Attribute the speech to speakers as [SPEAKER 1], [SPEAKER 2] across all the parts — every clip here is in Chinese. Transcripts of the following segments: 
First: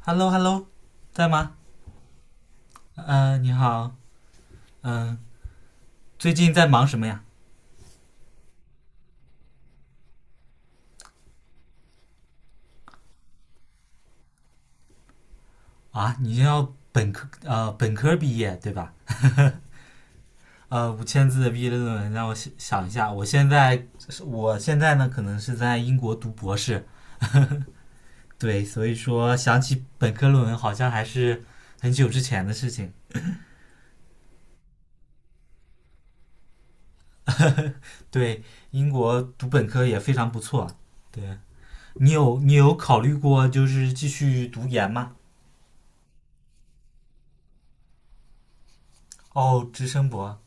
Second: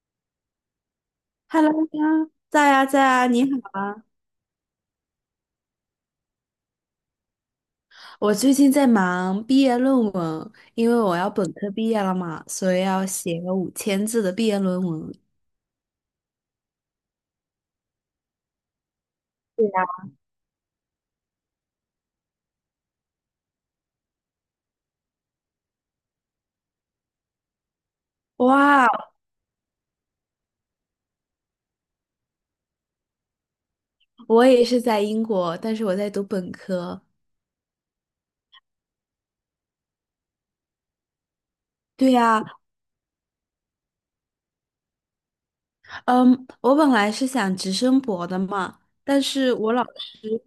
[SPEAKER 1] Hello Hello，在吗？
[SPEAKER 2] Hello 呀，在呀在呀，你
[SPEAKER 1] 你
[SPEAKER 2] 好
[SPEAKER 1] 好，
[SPEAKER 2] 啊！
[SPEAKER 1] 嗯、最近在忙什么呀？
[SPEAKER 2] 我最近在忙毕业论文，因为我要本科毕业了嘛，所以要写个5000字的毕业论文。
[SPEAKER 1] 啊，你要本科本科毕业对吧？
[SPEAKER 2] 对呀，
[SPEAKER 1] 呃，五千字的毕业论文，让我想想一下。我现在呢，可能是在英国读博士，对，所
[SPEAKER 2] 哇，
[SPEAKER 1] 以说想起本科论文，好像还是很久之前的事情。
[SPEAKER 2] 我也是在英国，但是我在读本科。
[SPEAKER 1] 对，英国读本科也非常不错。对你
[SPEAKER 2] 对
[SPEAKER 1] 有
[SPEAKER 2] 呀，
[SPEAKER 1] 你有考虑过就是继续读研吗？
[SPEAKER 2] 嗯，我本来是想直升博的嘛，但是
[SPEAKER 1] 哦，
[SPEAKER 2] 我老
[SPEAKER 1] 直升
[SPEAKER 2] 师，
[SPEAKER 1] 博，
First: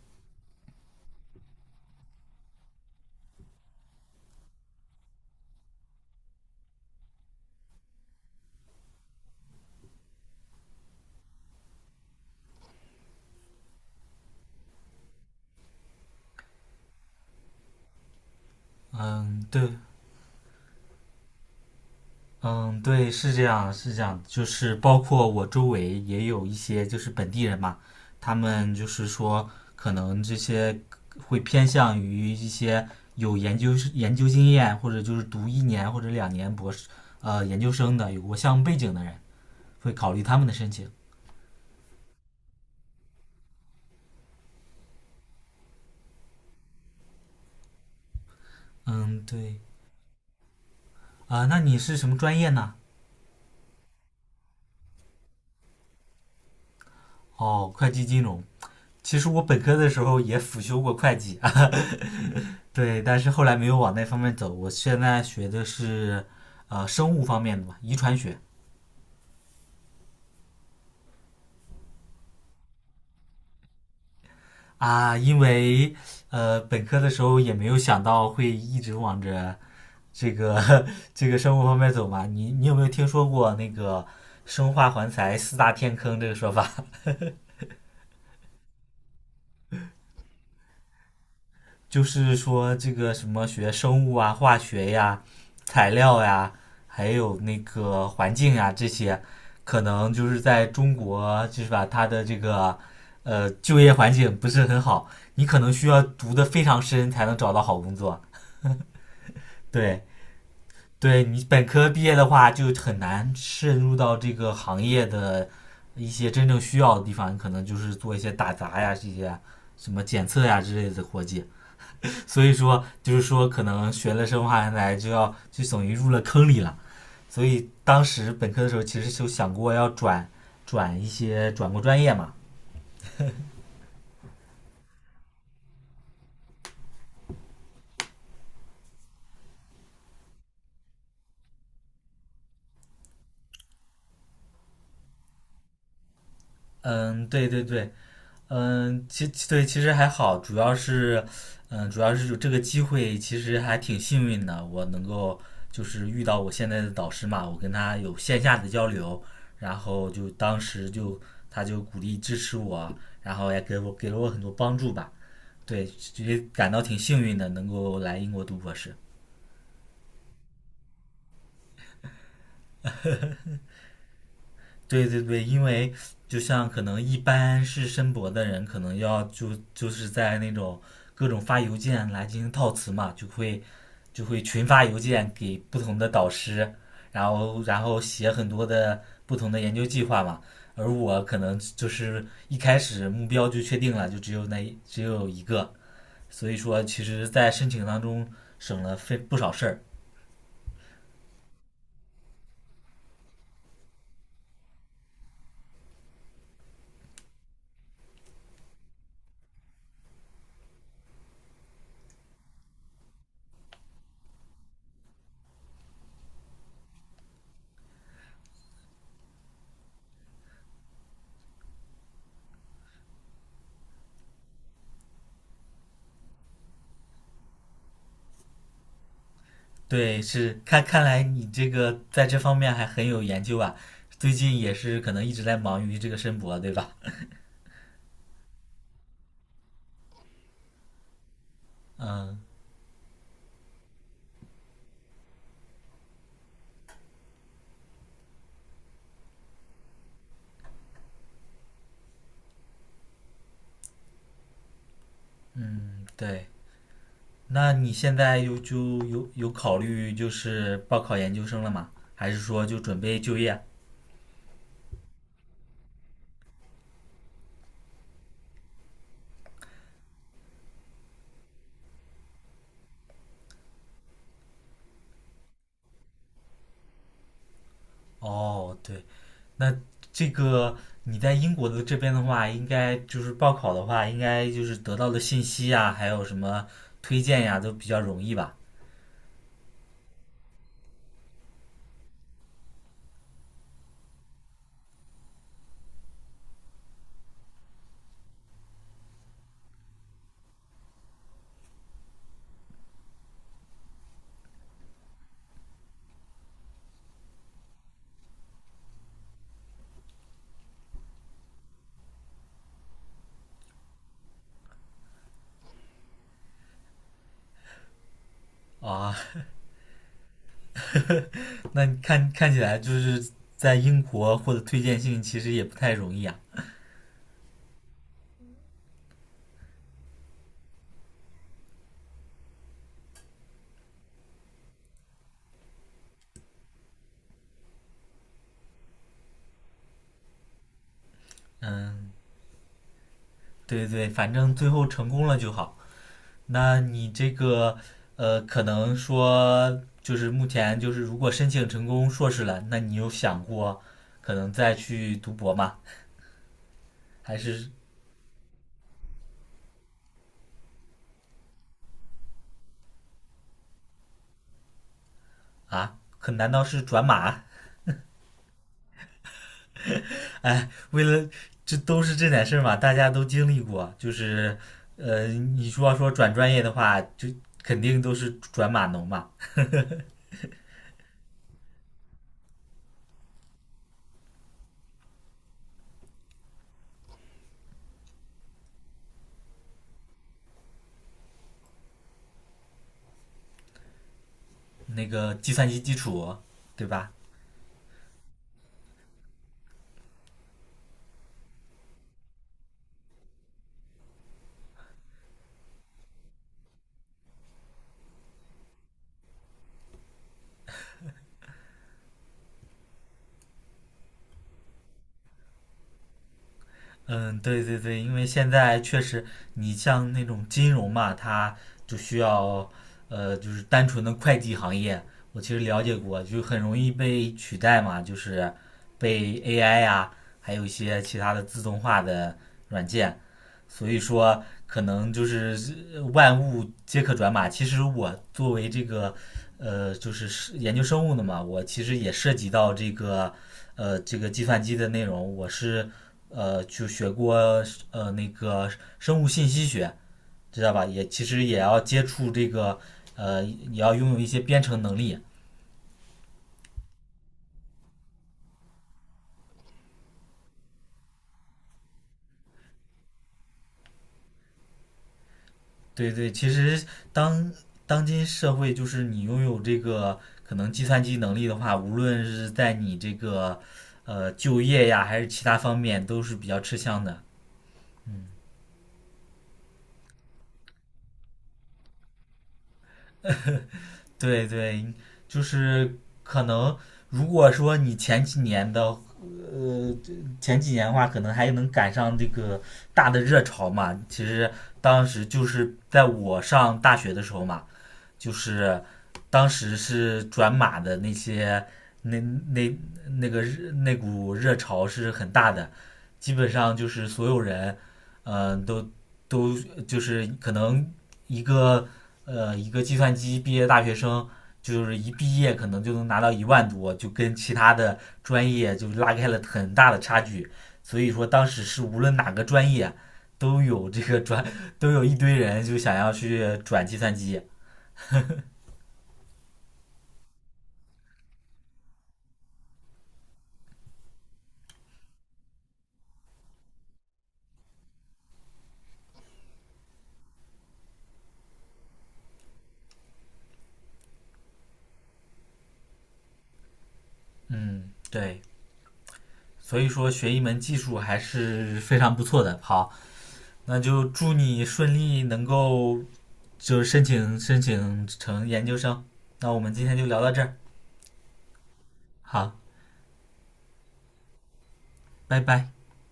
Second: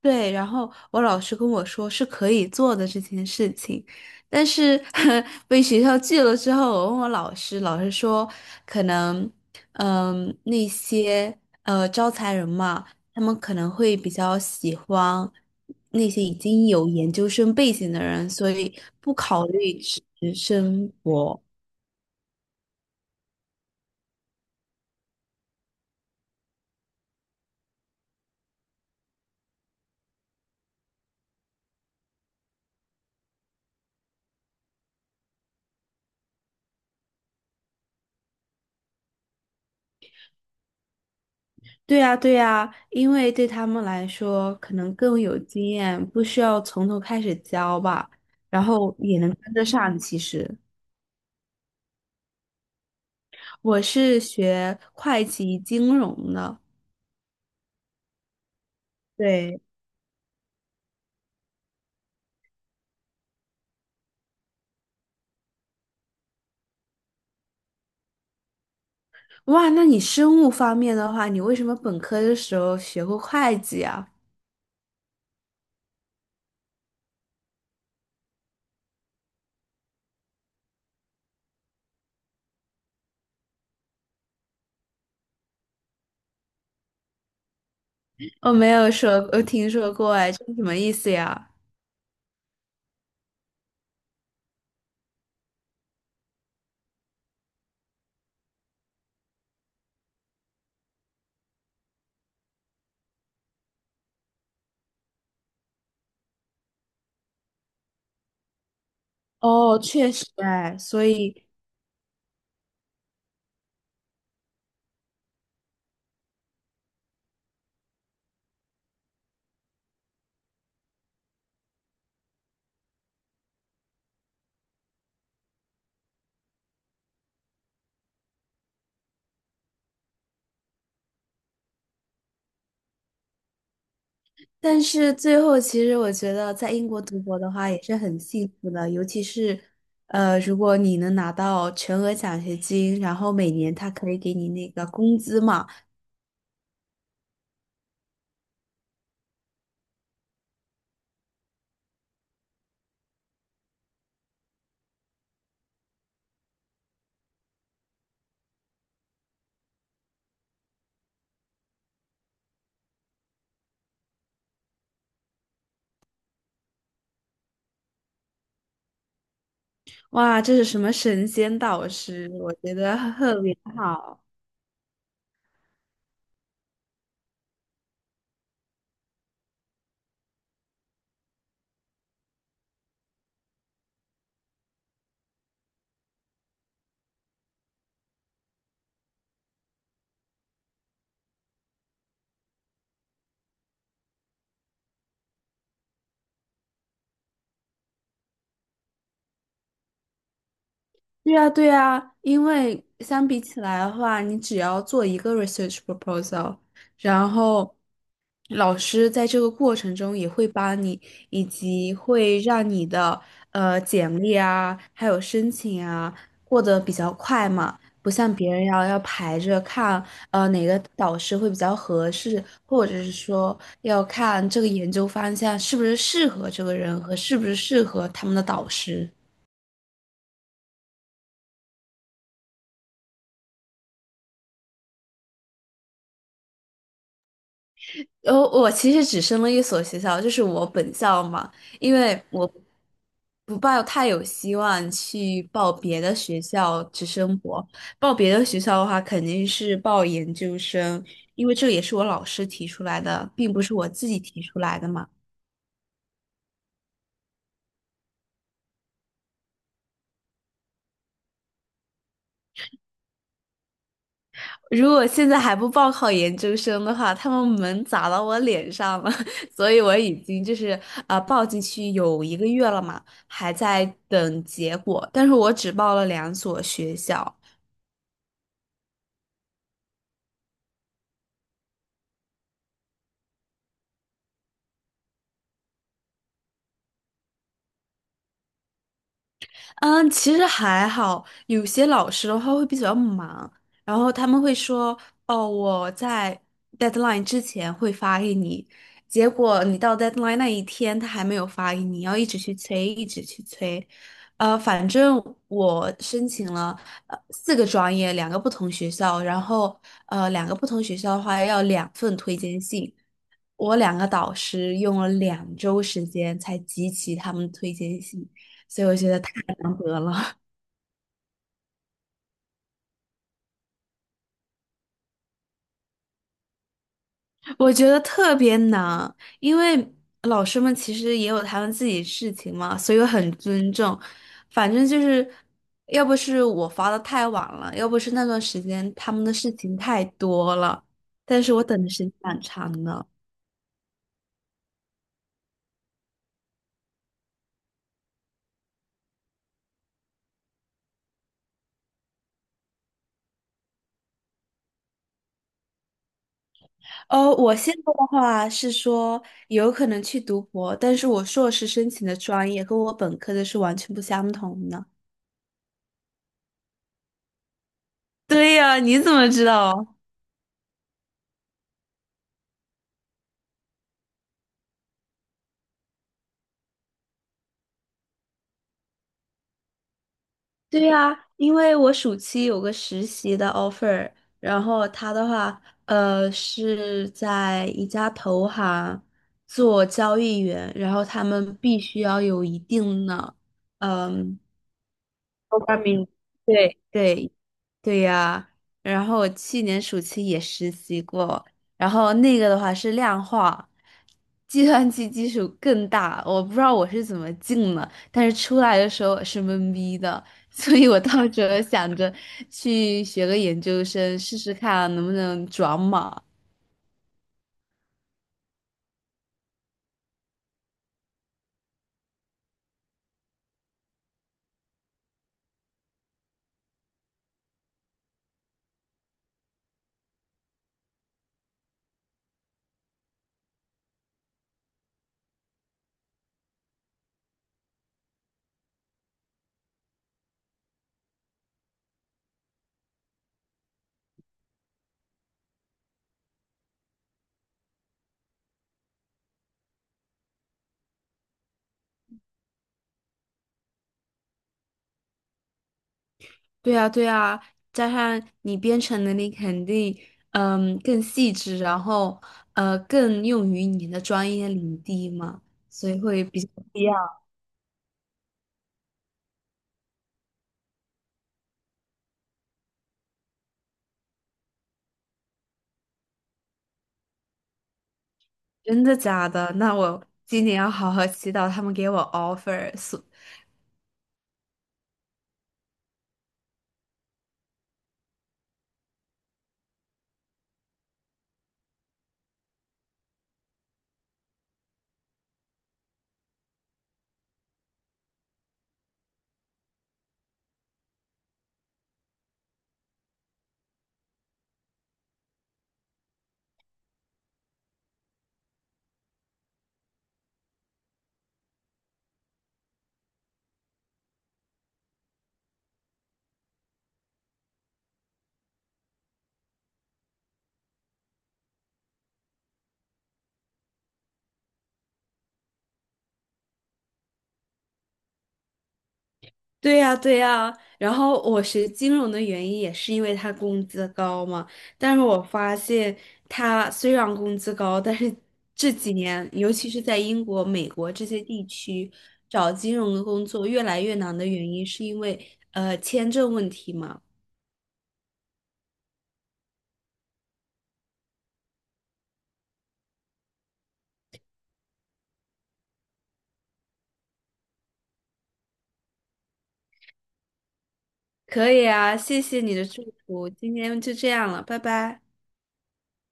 [SPEAKER 2] 对，然后我老师跟我说是可以做的这件事情，但是 被学校拒了之后，我问我老师，老师说可能，嗯，那些招财人嘛，他们可能会比较喜欢那些已经有研究生背景的人，所以不
[SPEAKER 1] 嗯，
[SPEAKER 2] 考
[SPEAKER 1] 对，
[SPEAKER 2] 虑直升博。
[SPEAKER 1] 嗯，对，是这样，是这样，就是包括我周围也有一些就是本地人嘛，他们就是说可能这些会偏向于一些有研究经验，或者就是读一年或者两年博士研究生的，有过项目背景的人，会考虑他们的申请。
[SPEAKER 2] 对呀，对呀，因为对他们来说可能更有经验，不需要从头开始教吧，然后也
[SPEAKER 1] 嗯，
[SPEAKER 2] 能跟
[SPEAKER 1] 对，
[SPEAKER 2] 得上。其实
[SPEAKER 1] 啊、那你是什么专业呢？
[SPEAKER 2] 我是学会计金融的，
[SPEAKER 1] 哦，会计金融。其实我本
[SPEAKER 2] 对，
[SPEAKER 1] 科的时候也辅修过会计，对，但是后来没有往那方面走。我现在学的是生物方面的嘛，遗传学
[SPEAKER 2] 哇，那你生物方面的话，你为什么本科的时候学过会计啊？
[SPEAKER 1] 啊，因为本科的时候也没有想到会一直往着这个 这个生物方面走嘛。你有没有听说过那个生化环材四大天坑这个说法？
[SPEAKER 2] 我没有说，我听说过，哎，这是什么意思呀？
[SPEAKER 1] 就是说这个什么学生物啊、化学呀、材料呀，还有那个环境呀这些，可能就是在中国就是把它的这个就业环境不是很好，你可能需要读的非常深才能找到好工作。
[SPEAKER 2] 哦，
[SPEAKER 1] 对，
[SPEAKER 2] 确实哎，所
[SPEAKER 1] 对你
[SPEAKER 2] 以
[SPEAKER 1] 本科毕业的话，就很难渗入到这个行业的一些真正需要的地方，你可能就是做一些打杂呀、这些什么检测呀之类的活计。所以说就是说可能学了生化人来就要就等于入了坑里了。所以当时本科的时候其实就想过要转转一些转过专业嘛。
[SPEAKER 2] 但是最后，其实我觉得在英国读博的话也是很幸福的，尤其是，如果你能拿到全额奖学金，然后每年他可以给你那个工资嘛，
[SPEAKER 1] 嗯，对对对，其实还好，主要是主要是有这个机会其实还挺幸运的，我能够就是遇到我现在的导师嘛，我跟他有线下的交流，然后就当时就他就鼓励支持我，然后也给我给了我很多帮助吧。对，也感到挺幸运的，能够来英国读博士。
[SPEAKER 2] 哇，这是什么神仙导师，我觉得 特别好。
[SPEAKER 1] 对对对，因为就像可能一般是申博的人，可能要是在那种各种发邮件来进行套词嘛，就会群发邮件给不同的导师，然后写很多的不同的研究计划嘛。而我可能就是一开始目标就确定了，就只有那只有一个，所以说其实在申请当中省了非不少事儿。
[SPEAKER 2] 对呀，对呀，因为相比起来的话，你只要做一个 research proposal，然后老师在这个过程中也会帮你，以及会让你的简历啊，还有申请啊过得比较快嘛，不像别人要排着看，哪个导师会比较合适，或者是说要看这个研究方向是不是适合这个人和是不是适合他们的导师。
[SPEAKER 1] 对，是看来你这个在这方面还很有研究啊。最近也是可能一直在忙于这个申博，对吧？
[SPEAKER 2] 然后我其实只升了一所学校，就是我本校嘛，因为
[SPEAKER 1] 嗯
[SPEAKER 2] 我不抱太有希望去报别的学校去生活。报别的学校的话，肯定是报研究生，因为这也是我老师提出来的，并不是我自己提出来的嘛。
[SPEAKER 1] 嗯，对。那你现在有考虑就是报考研究生了吗？还是说就准备就业啊？
[SPEAKER 2] 如果现在还不报考研究生的话，他们门砸到我脸上了，所以我已经就是报进去有1个月了嘛，还在等结果，但是我只报了2所学校。
[SPEAKER 1] 哦，对，那这个你在英国的这边的话，应该就是报考的话，应该就是得到的信息呀，还有什么推荐呀，都比较容易吧？
[SPEAKER 2] 嗯，其实还好，有些老师的话会比较忙，然后他们会说，哦，我在 deadline 之前会发给你，结果你到 deadline 那一天他还没有发给你，要一直去催，一直去催。反正我申请了四个专业，两个不同学校，然后两个不同学校的话要2份推荐信，我两个导师用了2周时间才集齐他们的推荐信，所以我觉
[SPEAKER 1] 啊，
[SPEAKER 2] 得太难得了。
[SPEAKER 1] 那你看起来就是在英国获得推荐信其实也不太容易啊。
[SPEAKER 2] 我觉得特别难，因为老师们其实也有他们自己事情嘛，所以我很尊重。反正就是，要不是我发的太晚了，要不是那段时间他们的事情太多了，但是我等的时
[SPEAKER 1] 嗯，
[SPEAKER 2] 间蛮长的。
[SPEAKER 1] 对对，反正最后成功了就好。那你这个可能说就是目前就是如果申请成功硕士了，那你有想过可能再去读博吗？还
[SPEAKER 2] 我
[SPEAKER 1] 是
[SPEAKER 2] 现在的话是说有可能去读博，但是我硕士申请的专业和我本科的是完全不相同的。
[SPEAKER 1] 啊？可难道是转码？
[SPEAKER 2] 对呀，你怎么知道？
[SPEAKER 1] 哎，为了这都是这点事儿嘛，大家都经历过。就是呃，你说要说转专业的话，就肯定都是转码农嘛。
[SPEAKER 2] 对呀，因为我暑期有个实习的 offer，然后他的话，是在一家投行做交易员，然后他们必须要有一定的，嗯。
[SPEAKER 1] 那个计
[SPEAKER 2] 多
[SPEAKER 1] 算
[SPEAKER 2] 巴
[SPEAKER 1] 机基
[SPEAKER 2] 明，
[SPEAKER 1] 础，
[SPEAKER 2] 对
[SPEAKER 1] 对吧？
[SPEAKER 2] 对对呀、然后我去年暑期也实习过，然后那个的话是量化，计算机基础更大，我不知道我是怎么进的，但是出来的时候是懵逼的，所以我到时候想着去学个研究生试试看啊能不能转码。
[SPEAKER 1] 嗯，对对对，因为现在确实，你像那种金融嘛，它就需要，呃，就是单纯的会计行业，我其实了解过，就很容易被取代嘛，就是被 AI 呀、还有一些其他的自动化的软件所以说，可能就是万物皆可转码。其实我作为这个，呃，就是是研究生物的嘛，我其实也涉及到这个，呃，这个计算机的内容。我是，呃，就学过那个生物信息学，知道吧？也其实也要接触这个，呃，也要拥有一些编程能力。
[SPEAKER 2] 对啊，对啊，加上你编程能力肯定，嗯，更细致，然后更用于你的专业领地嘛，所以
[SPEAKER 1] 对
[SPEAKER 2] 会
[SPEAKER 1] 对，
[SPEAKER 2] 比较
[SPEAKER 1] 其
[SPEAKER 2] 不一
[SPEAKER 1] 实
[SPEAKER 2] 样。
[SPEAKER 1] 当当今社会，就是你拥有这个可能计算机能力的话，无论是在你这个就业呀，还是其他方面，都是比较吃香的。
[SPEAKER 2] 真的假的？那我今年要好好祈祷他们给我 offer。
[SPEAKER 1] 对对，就是可能如果说你呃前几年的话，可能还能赶上这个大的热潮嘛。其实当时就是在我上大学的时候嘛，就是当时是转码的那那那个那股热潮是很大的，基本上就是所有人，嗯、呃都都就是可能一个一个计算机毕业大学生，就是一毕业可能就能拿到1万多，就跟其他的专业就拉开了很大的差距。所以说当时是无论哪个专业都有这个转，都有一堆人就想要去转计算机。
[SPEAKER 2] 对呀，对呀，然后我学金融的原因也是因为他工资高嘛，但是我发现他虽然工资高，但是这几年，尤其是在英国、美国这些地区，找金融的工作越来越难的原因，是因为签证问题嘛。
[SPEAKER 1] 嗯，对，所以说学一门技术还是非常不错的。好，那就祝你顺利能够就是申请成研究生。那我们今天就聊到这儿，
[SPEAKER 2] 可以啊，谢谢
[SPEAKER 1] 好，
[SPEAKER 2] 你的祝福，今天就这样了，拜拜。
[SPEAKER 1] 拜拜。